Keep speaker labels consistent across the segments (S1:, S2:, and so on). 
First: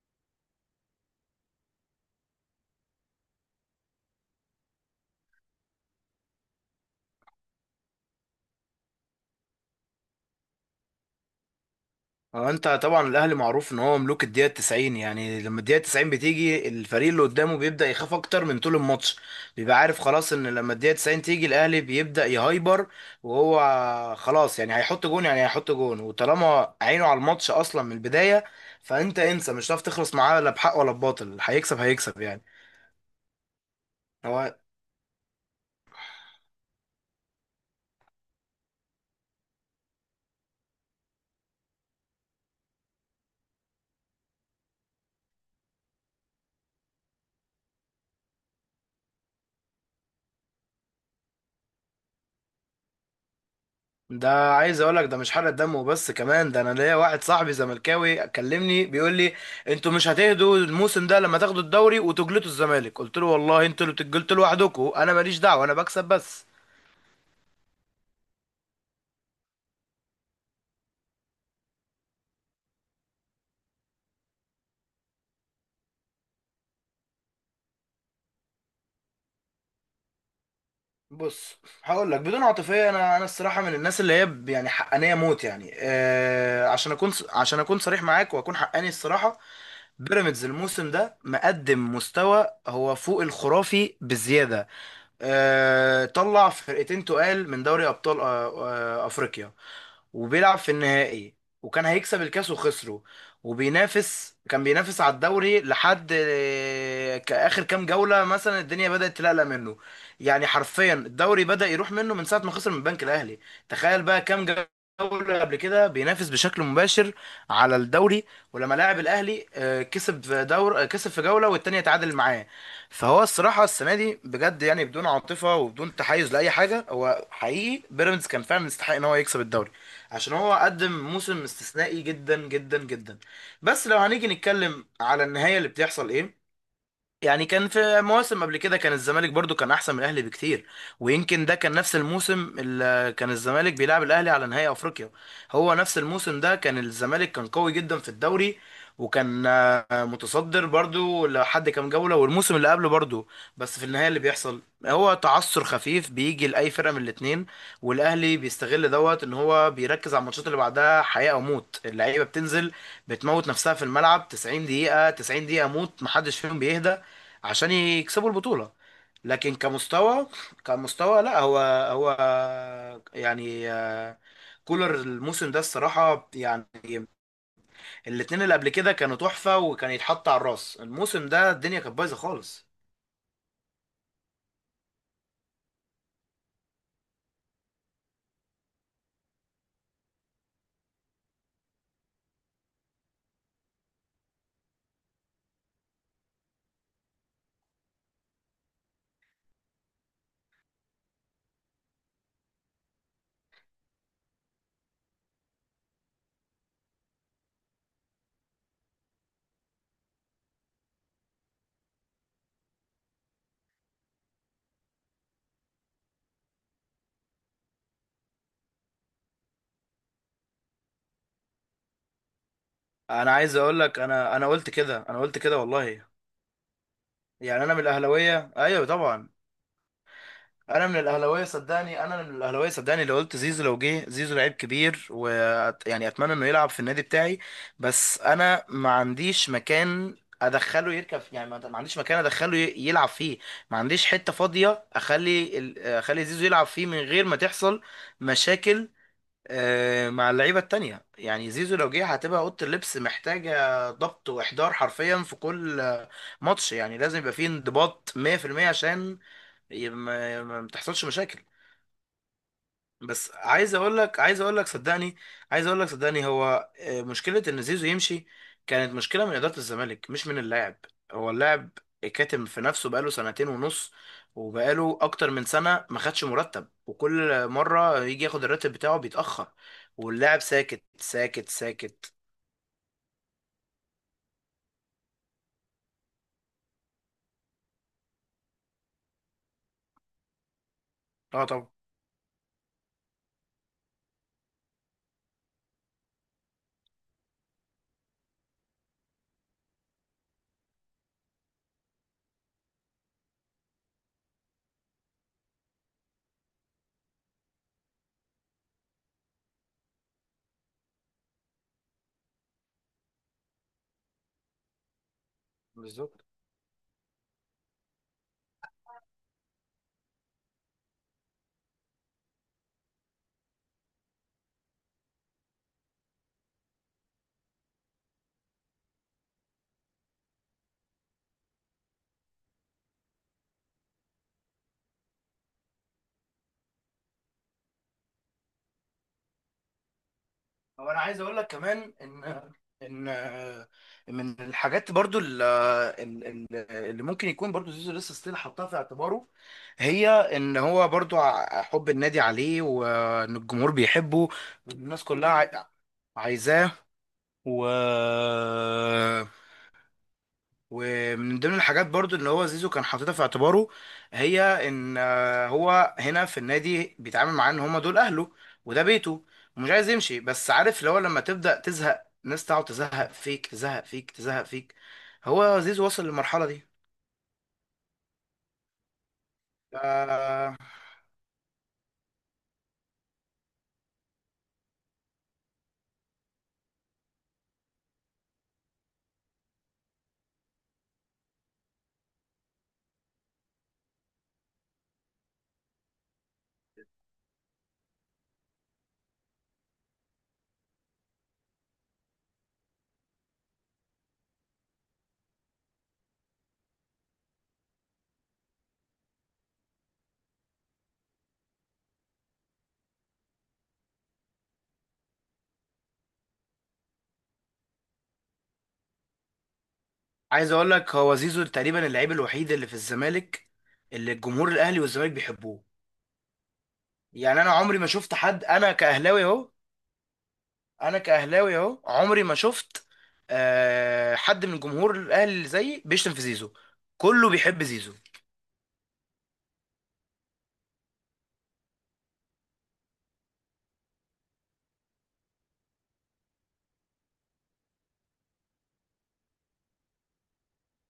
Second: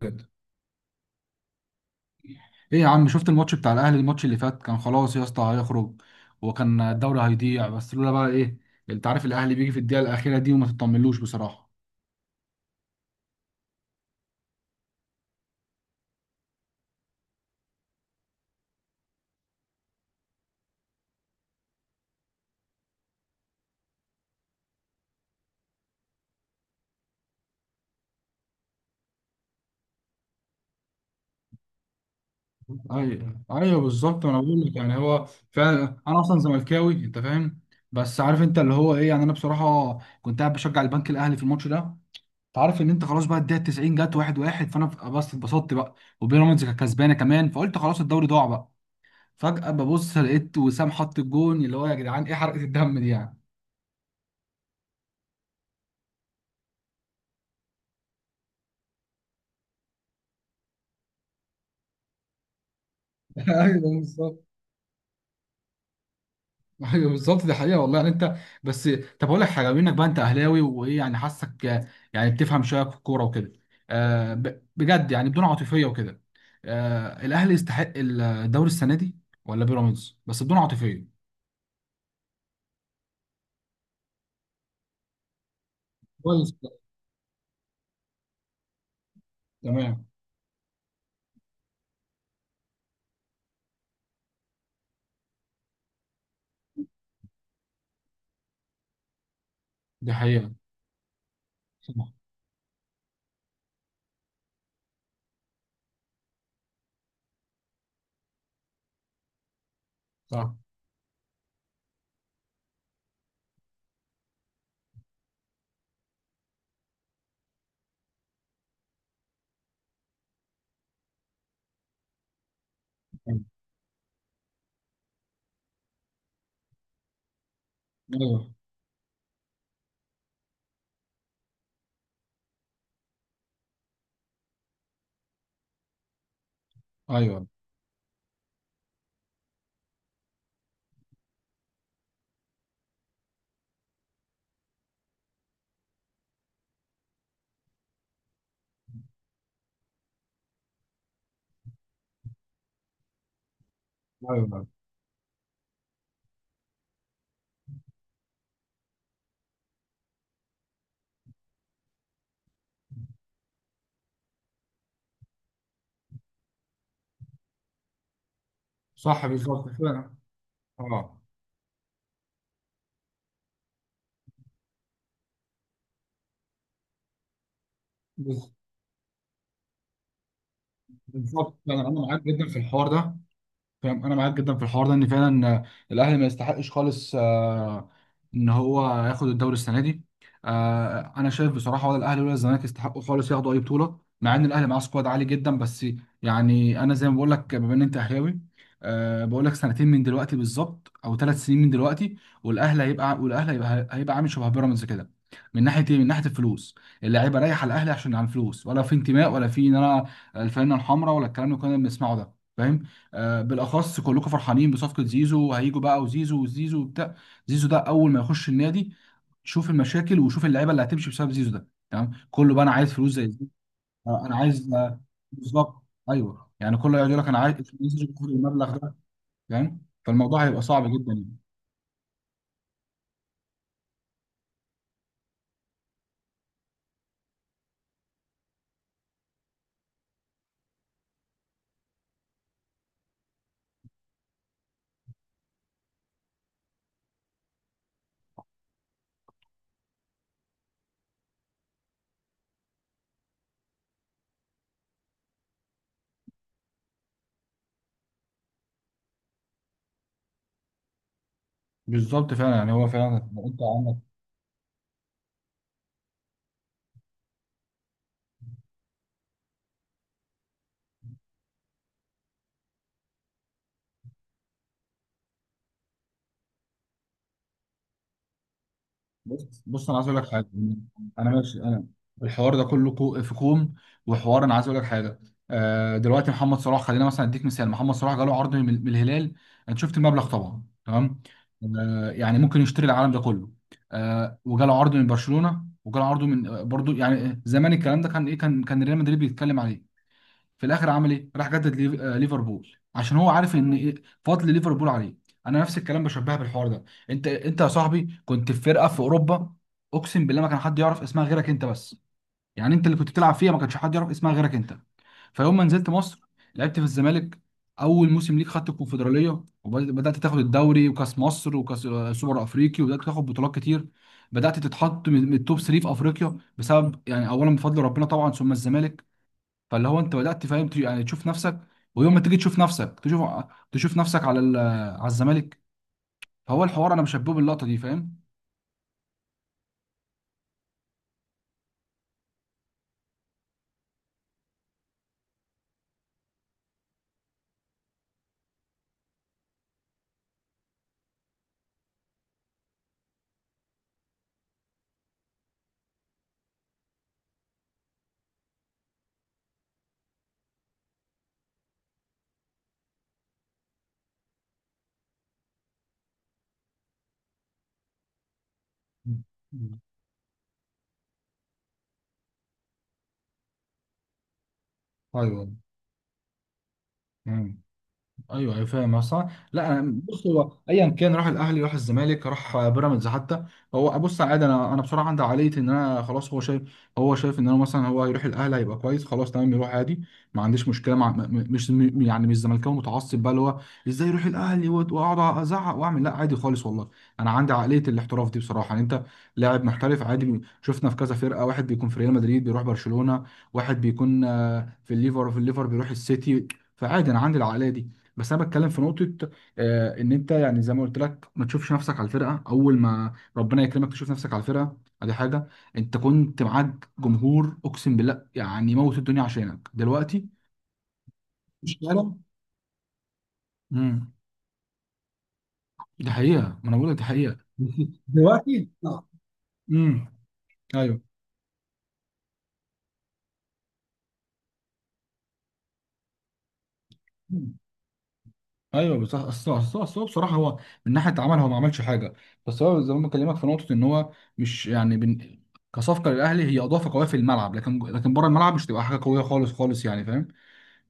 S1: بجد. ايه يا عم، شفت الماتش بتاع الاهلي؟ الماتش اللي فات كان خلاص يا اسطى، هيخرج وكان الدوري هيضيع، بس لولا بقى ايه. انت عارف الاهلي بيجي في الدقيقه الاخيره دي وما تطمنلوش بصراحه.
S2: اه، انت طبعا الاهلي معروف ان هو ملوك الدقيقه 90. يعني لما الدقيقه 90 بتيجي، الفريق اللي قدامه بيبدا يخاف اكتر من طول الماتش. بيبقى عارف خلاص ان لما الدقيقه 90 تيجي الاهلي بيبدا يهايبر، وهو خلاص يعني هيحط جون، يعني هيحط جون، وطالما عينه على الماتش اصلا من البدايه فانت انسى، مش هتعرف تخلص معاه لا بحق ولا بباطل، هيكسب يعني.
S1: ايوه، ايوه، بالظبط، انا
S2: هو
S1: بقول لك يعني هو فعلا، انا اصلا زملكاوي، انت فاهم. بس عارف انت اللي هو ايه يعني، انا بصراحه كنت قاعد بشجع البنك الاهلي في الماتش ده. انت عارف ان انت خلاص بقى، الدقيقه 90 جت، واحد واحد، فانا بس اتبسطت بقى. وبيراميدز كانت كسبانه كمان، فقلت خلاص الدوري ضاع بقى. فجاه ببص لقيت وسام حط الجون، اللي هو يا جدعان ايه حرقه الدم دي يعني؟
S2: ده، عايز اقول لك ده مش حرق دم وبس، كمان ده انا ليا واحد صاحبي زملكاوي كلمني بيقول لي انتوا مش هتهدوا الموسم ده لما تاخدوا الدوري وتجلطوا الزمالك. قلت له والله
S1: ايوه،
S2: انتوا اللي بتجلطوا
S1: بالظبط.
S2: لوحدكم، انا ماليش دعوه، انا بكسب بس.
S1: ايوه بالظبط، دي حقيقه والله يعني انت. بس طب اقول لك حاجه، بما انك بقى انت اهلاوي وايه يعني، حاسك يعني بتفهم شويه في الكوره وكده. بجد يعني، بدون عاطفيه وكده، الاهلي يستحق الدوري السنه دي ولا بيراميدز؟ بس بدون عاطفيه.
S2: بص، هقول لك بدون عاطفيه، انا الصراحه من الناس اللي هي يعني حقانيه موت، يعني
S1: كويس.
S2: آه، عشان اكون عشان اكون صريح معاك واكون حقاني الصراحه.
S1: تمام.
S2: بيراميدز الموسم ده مقدم مستوى هو فوق الخرافي بزياده. طلع فرقتين تقال من دوري ابطال، افريقيا،
S1: دي حقيقه.
S2: وبيلعب في النهائي، وكان
S1: صح.
S2: هيكسب الكاس وخسره، وبينافس كان بينافس على الدوري لحد اخر كام جولة. مثلا الدنيا بدأت تلقلق منه، يعني
S1: صح.
S2: حرفيا الدوري بدأ يروح منه من ساعة ما خسر من البنك الاهلي. تخيل بقى كام جولة قبل كده بينافس بشكل مباشر على الدوري، ولما لاعب الاهلي كسب في دور كسب في جولة والتانية تعادل معاه. فهو الصراحه السنه دي بجد، يعني بدون عاطفه وبدون تحيز لاي حاجه، هو حقيقي بيراميدز
S1: ايوه.
S2: كان فعلا يستحق ان هو يكسب الدوري، عشان هو قدم موسم استثنائي جدا جدا جدا. بس لو هنيجي نتكلم على النهايه اللي بتحصل ايه، يعني
S1: ايوه.
S2: كان في مواسم قبل كده كان الزمالك برضو كان احسن من الاهلي بكتير، ويمكن ده كان نفس الموسم اللي كان الزمالك بيلعب الاهلي على نهائي افريقيا. هو نفس الموسم ده كان الزمالك كان قوي جدا في الدوري، وكان متصدر برضو لحد كام جولة، والموسم اللي قبله برضو. بس في النهاية اللي بيحصل
S1: ايوه.
S2: هو تعثر خفيف بيجي لأي فرقة من الاتنين، والأهلي بيستغل دوت إن هو بيركز على الماتشات اللي بعدها حياة أو موت. اللعيبة بتنزل بتموت نفسها في الملعب 90 دقيقة، 90 دقيقة موت، محدش فيهم بيهدى عشان يكسبوا البطولة.
S1: صح
S2: لكن
S1: بالظبط فعلا.
S2: كمستوى،
S1: اه.
S2: كمستوى لا، هو هو يعني كولر الموسم ده الصراحة يعني، الاتنين
S1: بز-
S2: اللي قبل كده كانوا تحفة وكان يتحط على الراس، الموسم ده
S1: بالظبط، انا
S2: الدنيا كانت بايظة
S1: معاك جدا في
S2: خالص.
S1: الحوار ده، فاهم. انا معاك جدا في الحوار ده، ان فعلا الاهلي ما يستحقش خالص، ان هو ياخد الدوري السنه دي. انا شايف بصراحه ولا الاهلي ولا الزمالك يستحقوا خالص ياخدوا اي بطوله، مع ان الاهلي معاه سكواد عالي جدا. بس يعني انا زي ما بقول لك، بما ان انت اهلاوي، بقول لك، سنتين من دلوقتي بالظبط، او 3 سنين من دلوقتي، والاهلي هيبقى، هيبقى عامل شبه بيراميدز كده. من ناحيه ايه، من ناحيه الفلوس. اللعيبه رايحه الاهلي عشان عن فلوس، ولا في انتماء، ولا في ان انا الفانله الحمراء، ولا الكلام اللي كنا بنسمعه ده، فاهم. بالاخص كلكم فرحانين بصفقه زيزو، هيجوا بقى وزيزو وزيزو وبتاع. زيزو ده اول ما يخش النادي، شوف المشاكل وشوف اللعيبه اللي هتمشي بسبب زيزو ده، تمام. كله بقى انا عايز فلوس زي
S2: انا
S1: زيزو.
S2: عايز اقول لك،
S1: آه، انا
S2: انا قلت
S1: عايز آه،
S2: كده، انا قلت كده
S1: بالظبط.
S2: والله.
S1: ايوه يعني كله يقعد يقول لك انا عايز
S2: يعني انا من
S1: زيزو ياخد
S2: الاهلاوية،
S1: المبلغ
S2: ايوه
S1: ده،
S2: طبعا
S1: فاهم. فالموضوع هيبقى صعب
S2: انا من
S1: جدا يعني.
S2: الاهلاويه صدقني، انا من الاهلاويه صدقني، لو قلت زيزو، لو جه زيزو لعيب كبير ويعني اتمنى انه يلعب في النادي بتاعي، بس انا ما عنديش مكان ادخله يركب، يعني ما عنديش مكان ادخله يلعب فيه. ما عنديش حته فاضيه اخلي اخلي زيزو يلعب فيه من غير ما تحصل مشاكل مع اللعيبه التانية. يعني زيزو لو جه هتبقى اوضه اللبس محتاجه ضبط واحضار حرفيا في كل ماتش، يعني لازم يبقى فيه انضباط 100% عشان ما بتحصلش مشاكل.
S1: بالظبط فعلا يعني هو فعلا.
S2: بس
S1: انت
S2: عايز
S1: عندك.
S2: اقول لك عايز اقول لك صدقني، عايز اقول لك صدقني، هو مشكله ان زيزو يمشي كانت مشكله من اداره الزمالك مش من اللاعب. هو اللاعب كاتم في نفسه بقاله سنتين ونص، وبقاله اكتر من سنه ما خدش مرتب، وكل مره يجي ياخد الراتب بتاعه بيتاخر
S1: بص بص انا عايز اقول لك
S2: واللاعب
S1: حاجه.
S2: ساكت
S1: انا
S2: ساكت
S1: ماشي. انا
S2: ساكت.
S1: الحوار ده كله في كوم، وحوار. انا عايز اقول لك حاجه. دلوقتي محمد صلاح، خلينا مثلا اديك مثال. محمد صلاح جاله عرض من الهلال، انت شفت المبلغ طبعا، تمام.
S2: اه طبعا.
S1: يعني ممكن يشتري العالم ده كله. وجاله عرض من برشلونه، وجاله عرض من برضو يعني، زمان الكلام ده كان ايه، كان ريال مدريد بيتكلم عليه. في الاخر عمل ايه؟ راح جدد ليفربول، عشان هو عارف ان إيه، فضل ليفربول عليه. انا نفس الكلام بشبهها بالحوار ده. انت يا صاحبي كنت في فرقه في اوروبا، اقسم بالله ما كان حد يعرف اسمها غيرك انت بس. يعني انت اللي كنت بتلعب فيها، ما كانش حد يعرف اسمها غيرك انت. فيوم ما نزلت مصر
S2: بالظبط.
S1: لعبت في الزمالك. اول موسم ليك خدت الكونفدراليه، وبدات تاخد الدوري وكاس مصر وكاس سوبر افريقي، وبدات تاخد بطولات كتير. بدات تتحط من التوب 3 في افريقيا، بسبب يعني اولا بفضل ربنا طبعا، ثم الزمالك. فاللي هو انت بدات فاهم، يعني تشوف نفسك. ويوم ما تيجي تشوف نفسك، تشوف، تشوف نفسك على على الزمالك. فهو الحوار انا مشبهه باللقطه دي، فاهم.
S2: هو انا عايز اقول لك كمان ان من الحاجات برضو ال- اللي ممكن يكون برضو زيزو لسه ستيل حطها في اعتباره، هي ان هو برضو حب النادي عليه وان الجمهور بيحبه، الناس كلها عايزاه. و ومن ضمن الحاجات برضو اللي هو زيزو كان حاططها في اعتباره، هي ان هو هنا في النادي بيتعامل معاه ان هما دول اهله وده بيته، ومش
S1: مم.
S2: عايز يمشي. بس عارف اللي هو لما تبدأ تزهق ناس تقعد تزهق فيك تزهق فيك،
S1: ايوه.
S2: هو زيزو وصل للمرحلة دي.
S1: مم. ايوه. ايوه فاهم اصلا. لا انا بص،
S2: آه،
S1: هو ايا كان راح الاهلي، راح الزمالك، راح بيراميدز حتى. هو بص عادي، انا بصراحه عندي عقليه ان انا خلاص هو شايف. هو شايف ان انا مثلا هو هيروح الاهلي، هيبقى كويس، خلاص تمام، يروح عادي. ما عنديش مشكله مع، م- م- مش م- يعني مش زملكاوي متعصب بقى اللي هو ازاي يروح الاهلي واقعد ازعق واعمل، لا عادي خالص والله. انا عندي عقليه الاحتراف دي بصراحه، يعني انت لاعب محترف عادي. شفنا في كذا فرقه، واحد بيكون في ريال مدريد بيروح برشلونه، واحد بيكون في الليفر بيروح السيتي. فعادي انا عندي العقليه دي. بس انا بتكلم في نقطه، ان انت يعني زي ما قلت لك، ما تشوفش نفسك على الفرقه اول ما ربنا يكرمك، تشوف نفسك على الفرقه. ادي حاجه. انت كنت معاك جمهور اقسم بالله يعني موت الدنيا عشانك دلوقتي
S2: عايز اقول لك هو زيزو
S1: في
S2: تقريبا
S1: الشارع.
S2: اللعيب الوحيد اللي في الزمالك
S1: امم.
S2: اللي الجمهور الاهلي والزمالك بيحبوه.
S1: دي حقيقه، ما انا بقول لك دي حقيقه.
S2: يعني انا عمري ما شفت حد،
S1: دلوقتي
S2: انا
S1: آه.
S2: كاهلاوي اهو،
S1: امم.
S2: انا
S1: ايوه.
S2: كاهلاوي اهو عمري ما شفت آه حد من جمهور الاهلي اللي زيي بيشتم في زيزو، كله بيحب زيزو.
S1: ايوه بس اصل هو بصراحه هو من ناحيه عمل هو ما عملش حاجه. بس هو زي ما بكلمك في نقطه ان هو مش يعني كصفقه للاهلي، هي اضافه قويه في الملعب، لكن بره الملعب مش تبقى حاجه قويه خالص خالص يعني، فاهم.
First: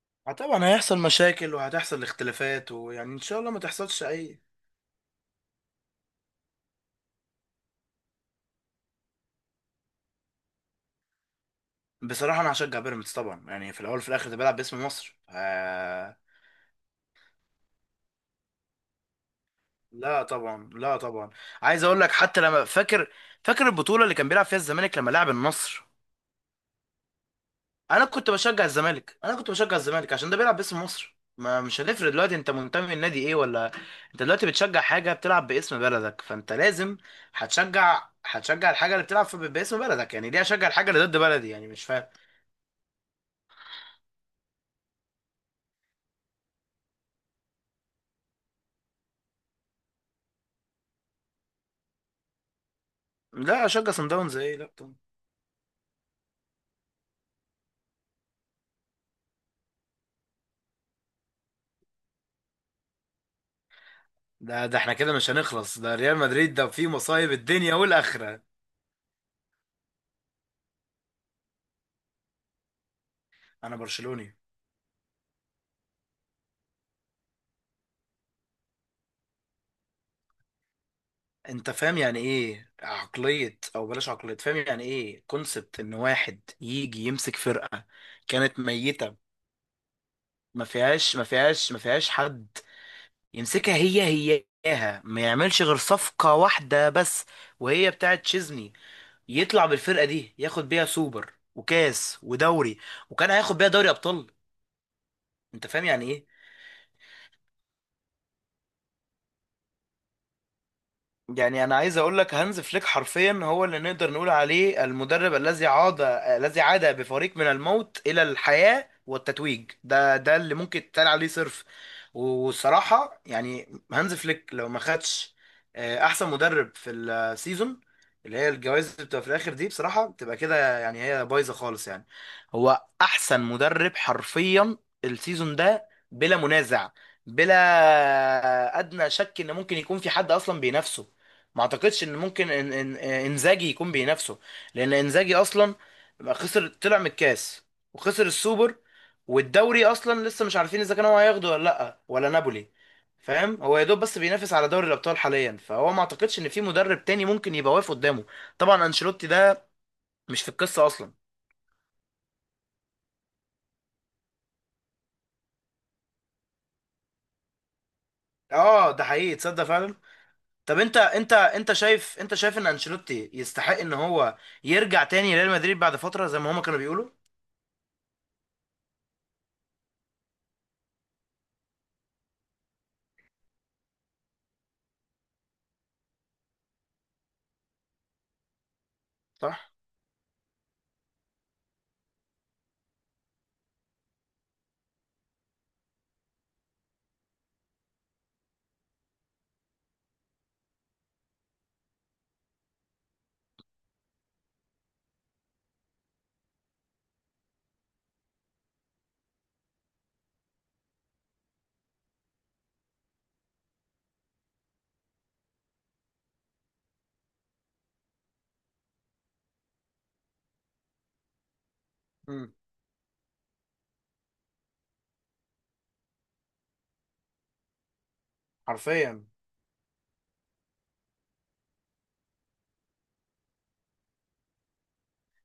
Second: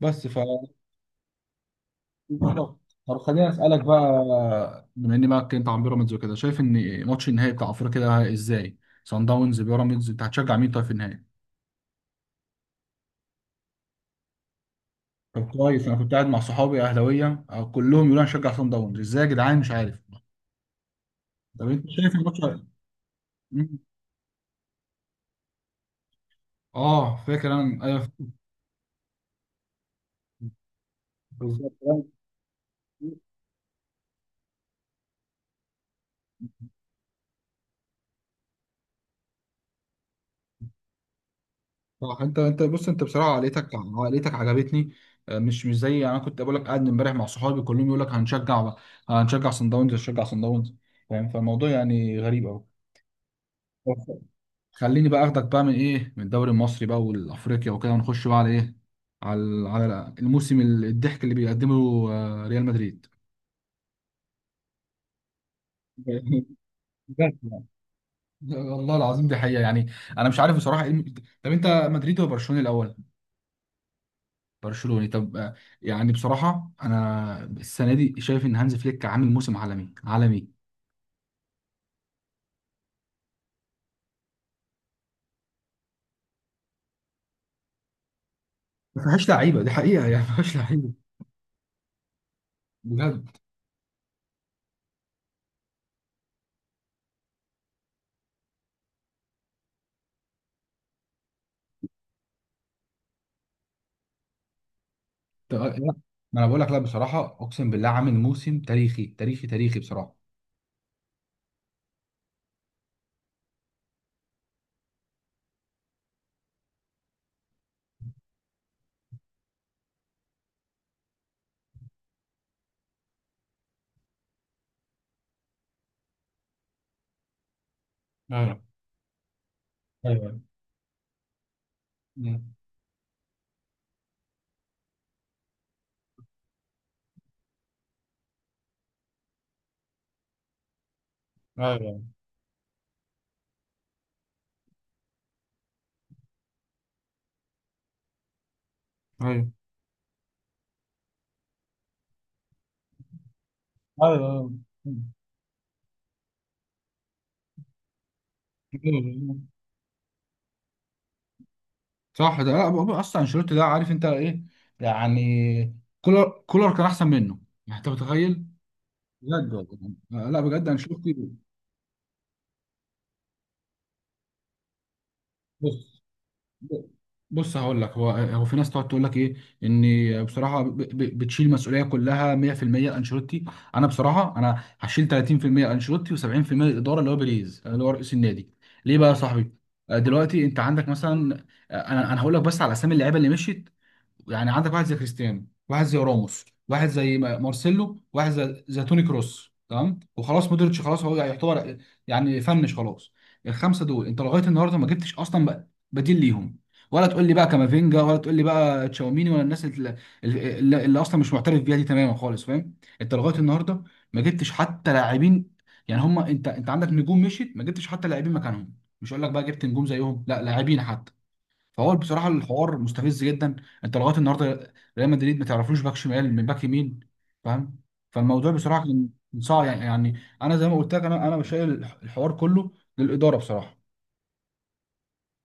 S1: بس ف.
S2: طبعا هيحصل مشاكل وهتحصل اختلافات، ويعني
S1: طب
S2: ان شاء
S1: خليني
S2: الله ما
S1: اسالك بقى،
S2: تحصلش اي.
S1: بما اني بقى اتكلمت عن بيراميدز وكده، شايف ان ماتش النهائي بتاع افريقيا ده ازاي؟ سان داونز بيراميدز، انت هتشجع مين طيب في النهائي؟
S2: بصراحة انا هشجع بيراميدز طبعا، يعني في الاول وفي الاخر ده بيلعب باسم مصر،
S1: طب كويس، انا كنت
S2: آه.
S1: قاعد مع صحابي اهلاويه كلهم يقولوا انا هشجع سان داونز. ازاي يا جدعان، مش عارف.
S2: لا طبعا، لا طبعا.
S1: طب
S2: عايز
S1: انت
S2: اقول لك،
S1: شايف الماتش؟
S2: حتى لما فاكر، فاكر البطوله اللي كان بيلعب فيها الزمالك لما لعب النصر،
S1: اه فاكر انا، ايوه
S2: انا
S1: فاكر.
S2: كنت بشجع الزمالك انا كنت بشجع الزمالك عشان ده بيلعب باسم مصر. ما
S1: بالظبط.
S2: مش هنفرق دلوقتي انت منتمي لنادي ايه ولا. انت دلوقتي بتشجع حاجه بتلعب باسم بلدك، فانت لازم هتشجع الحاجه اللي بتلعب في باسم بلدك، يعني ليه اشجع الحاجه اللي ضد بلدي؟ يعني مش فاهم.
S1: صح، انت بص، انت بصراحه عقليتك عجبتني. مش مش زي، يعني انا كنت بقول لك قاعد امبارح مع صحابي كلهم يقول لك هنشجع بقى، هنشجع صن داونز، هنشجع صن داونز، فاهم. فالموضوع يعني غريب قوي.
S2: لا اشجع صن داونز ايه؟ لا طبعا.
S1: خليني بقى اخدك بقى من ايه، من الدوري المصري بقى والافريقيا وكده، ونخش بقى على ايه، على على الموسم الضحك اللي بيقدمه ريال مدريد.
S2: ده ده احنا كده مش هنخلص، ده ريال مدريد ده فيه مصايب
S1: بجد يعني.
S2: الدنيا والاخره.
S1: والله العظيم دي حقيقة يعني. انا مش عارف بصراحة ايه طب انت مدريد ولا برشلونة الاول؟
S2: انا برشلوني.
S1: برشلوني طب، يعني بصراحه انا السنه دي شايف ان هانز فليك عامل موسم عالمي عالمي.
S2: انت فاهم يعني ايه عقلية، او بلاش عقلية، فاهم يعني ايه كونسبت ان واحد يجي يمسك فرقة كانت
S1: ما
S2: ميتة،
S1: فيهاش لعيبه، دي حقيقه يعني ما فيهاش لعيبه.
S2: ما فيهاش حد
S1: بجد.
S2: يمسكها، هي هياها ما يعملش غير صفقة واحدة بس وهي بتاعت تشيزني، يطلع بالفرقة دي ياخد بيها سوبر وكاس ودوري، وكان هياخد بيها دوري ابطال. انت فاهم
S1: لا،
S2: يعني ايه؟
S1: ما انا بقول لك لا بصراحه، اقسم بالله عامل موسم تاريخي تاريخي تاريخي بصراحه.
S2: يعني انا عايز اقول لك هانز فليك حرفيا هو اللي نقدر نقول عليه المدرب الذي عاد، الذي عاد بفريق من الموت الى الحياة والتتويج، ده ده اللي ممكن يتقال عليه صرف. والصراحة يعني هانز فليك لو ما خدش احسن مدرب في السيزون، اللي هي
S1: ايوه.
S2: الجوائز اللي بتبقى في الاخر دي، بصراحة بتبقى
S1: ايوه.
S2: كده يعني هي بايظة خالص يعني.
S1: مم.
S2: هو احسن مدرب حرفيا السيزون ده بلا منازع، بلا ادنى شك ان ممكن يكون في حد اصلا بينافسه. ما
S1: ايوه.
S2: اعتقدش ان ممكن إن انزاجي يكون بينافسه، لان انزاجي اصلا خسر، طلع من الكاس وخسر السوبر،
S1: ايوه.
S2: والدوري اصلا لسه مش عارفين اذا كان هو هياخده ولا لا، ولا نابولي. فاهم هو يا دوب بس
S1: ايوه.
S2: بينافس على دوري
S1: مم.
S2: الابطال حاليا، فهو ما اعتقدش ان في مدرب تاني ممكن يبقى واقف قدامه. طبعا انشيلوتي
S1: أيوة.
S2: ده مش في القصه اصلا.
S1: صح، ده لا بقى- اصلا انشيلوتي ده، عارف انت ايه يعني؟ كولر، كولر كان احسن منه، يعني انت متخيل.
S2: اه ده حقيقي،
S1: بجد
S2: تصدق فعلا.
S1: والله، لا بجد
S2: طب انت،
S1: انشيلوتي.
S2: انت شايف، انت شايف ان انشيلوتي يستحق ان هو يرجع تاني ريال مدريد بعد
S1: بص
S2: فتره زي ما هما كانوا بيقولوا؟
S1: بص هقول لك، هو في ناس تقعد تقول لك ايه، ان بصراحه بتشيل مسؤوليه كلها 100% انشيلوتي. انا بصراحه انا هشيل 30% انشيلوتي، و70% الاداره اللي هو بيريز اللي هو رئيس النادي، ليه بقى يا صاحبي؟
S2: صح.
S1: دلوقتي انت عندك مثلا، انا هقول لك بس على اسامي اللعيبه اللي مشيت. يعني عندك واحد زي كريستيانو، واحد زي راموس، واحد زي مارسيلو، واحد زي توني كروس، تمام. وخلاص مودريتش خلاص هو يعتبر يعني فنش خلاص. الخمسه دول انت لغايه النهارده ما جبتش اصلا بديل ليهم. ولا تقول لي بقى كامافينجا، ولا تقول لي بقى تشاوميني، ولا الناس اللي اصلا مش معترف بيها دي تماما خالص، فاهم. انت لغايه النهارده ما جبتش حتى لاعبين يعني هم. انت عندك نجوم مشيت، ما جبتش حتى لاعبين مكانهم. مش هقول لك بقى جبت نجوم زيهم، لا لاعبين حتى. فهو بصراحه
S2: امم،
S1: الحوار مستفز جدا. انت لغايه النهارده ريال مدريد ما تعرفلوش باك شمال من باك يمين، فاهم. فالموضوع بصراحه كان
S2: حرفيا.
S1: كان صعب يعني، يعني انا زي ما قلت لك، انا بشايل الحوار كله للاداره بصراحه.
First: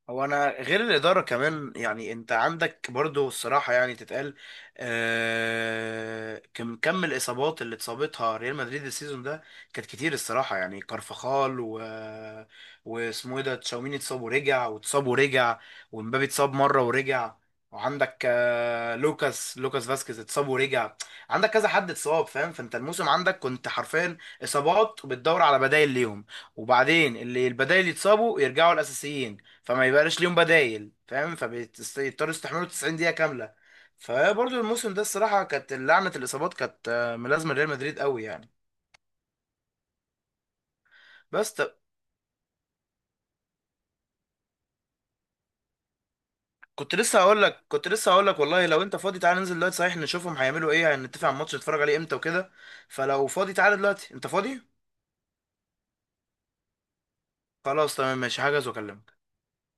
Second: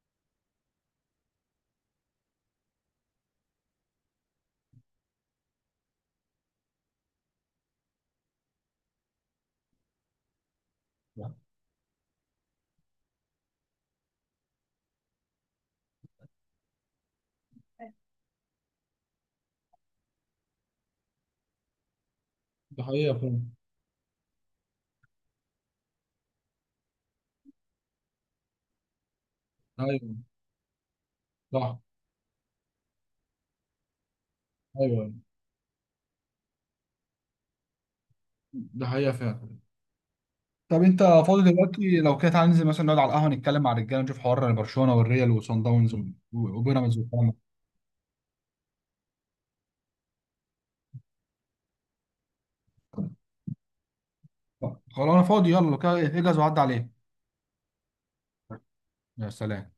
S2: هو انا غير الاداره كمان، يعني انت عندك برضو الصراحه يعني تتقال، آه كم كم الاصابات اللي اتصابتها ريال مدريد السيزون ده، كانت كتير الصراحه. يعني كارفخال واسمه ايه ده تشاوميني، اتصاب ورجع. ومبابي اتصاب مره ورجع، وعندك آه لوكاس فاسكيز اتصاب ورجع. عندك كذا حد اتصاب، فاهم؟ فانت
S1: ده
S2: الموسم
S1: حقيقة
S2: عندك
S1: فعلا.
S2: كنت حرفيا اصابات وبتدور على بدائل ليهم، وبعدين اللي البدائل يتصابوا يرجعوا الاساسيين، فما
S1: أيوه.
S2: يبقاش ليهم بدايل. فاهم،
S1: صح.
S2: فبيضطروا يستحملوا 90 دقيقة كاملة. فبرضه الموسم ده
S1: أيوه.
S2: الصراحة كانت لعنة الإصابات كانت ملازمة ريال مدريد قوي يعني.
S1: ده حقيقة فعلا. طب انت فاضي
S2: بس طب،
S1: دلوقتي؟ لو كده تعالى ننزل مثلا نقعد على القهوه، نتكلم مع الرجاله، نشوف حوار برشلونه والريال وصن داونز و-
S2: كنت
S1: وبيراميدز
S2: لسه
S1: والكلام.
S2: هقول لك، كنت لسه هقول لك والله، لو انت فاضي تعالى ننزل دلوقتي صحيح، نشوفهم هيعملوا ايه، هنتفق على الماتش نتفرج عليه امتى وكده. فلو فاضي تعالى دلوقتي، انت فاضي؟
S1: ده خلاص انا فاضي، يلا لو كده اجهز وعدي عليه.
S2: خلاص تمام، ماشي، هحجز واكلمك.
S1: يا سلام.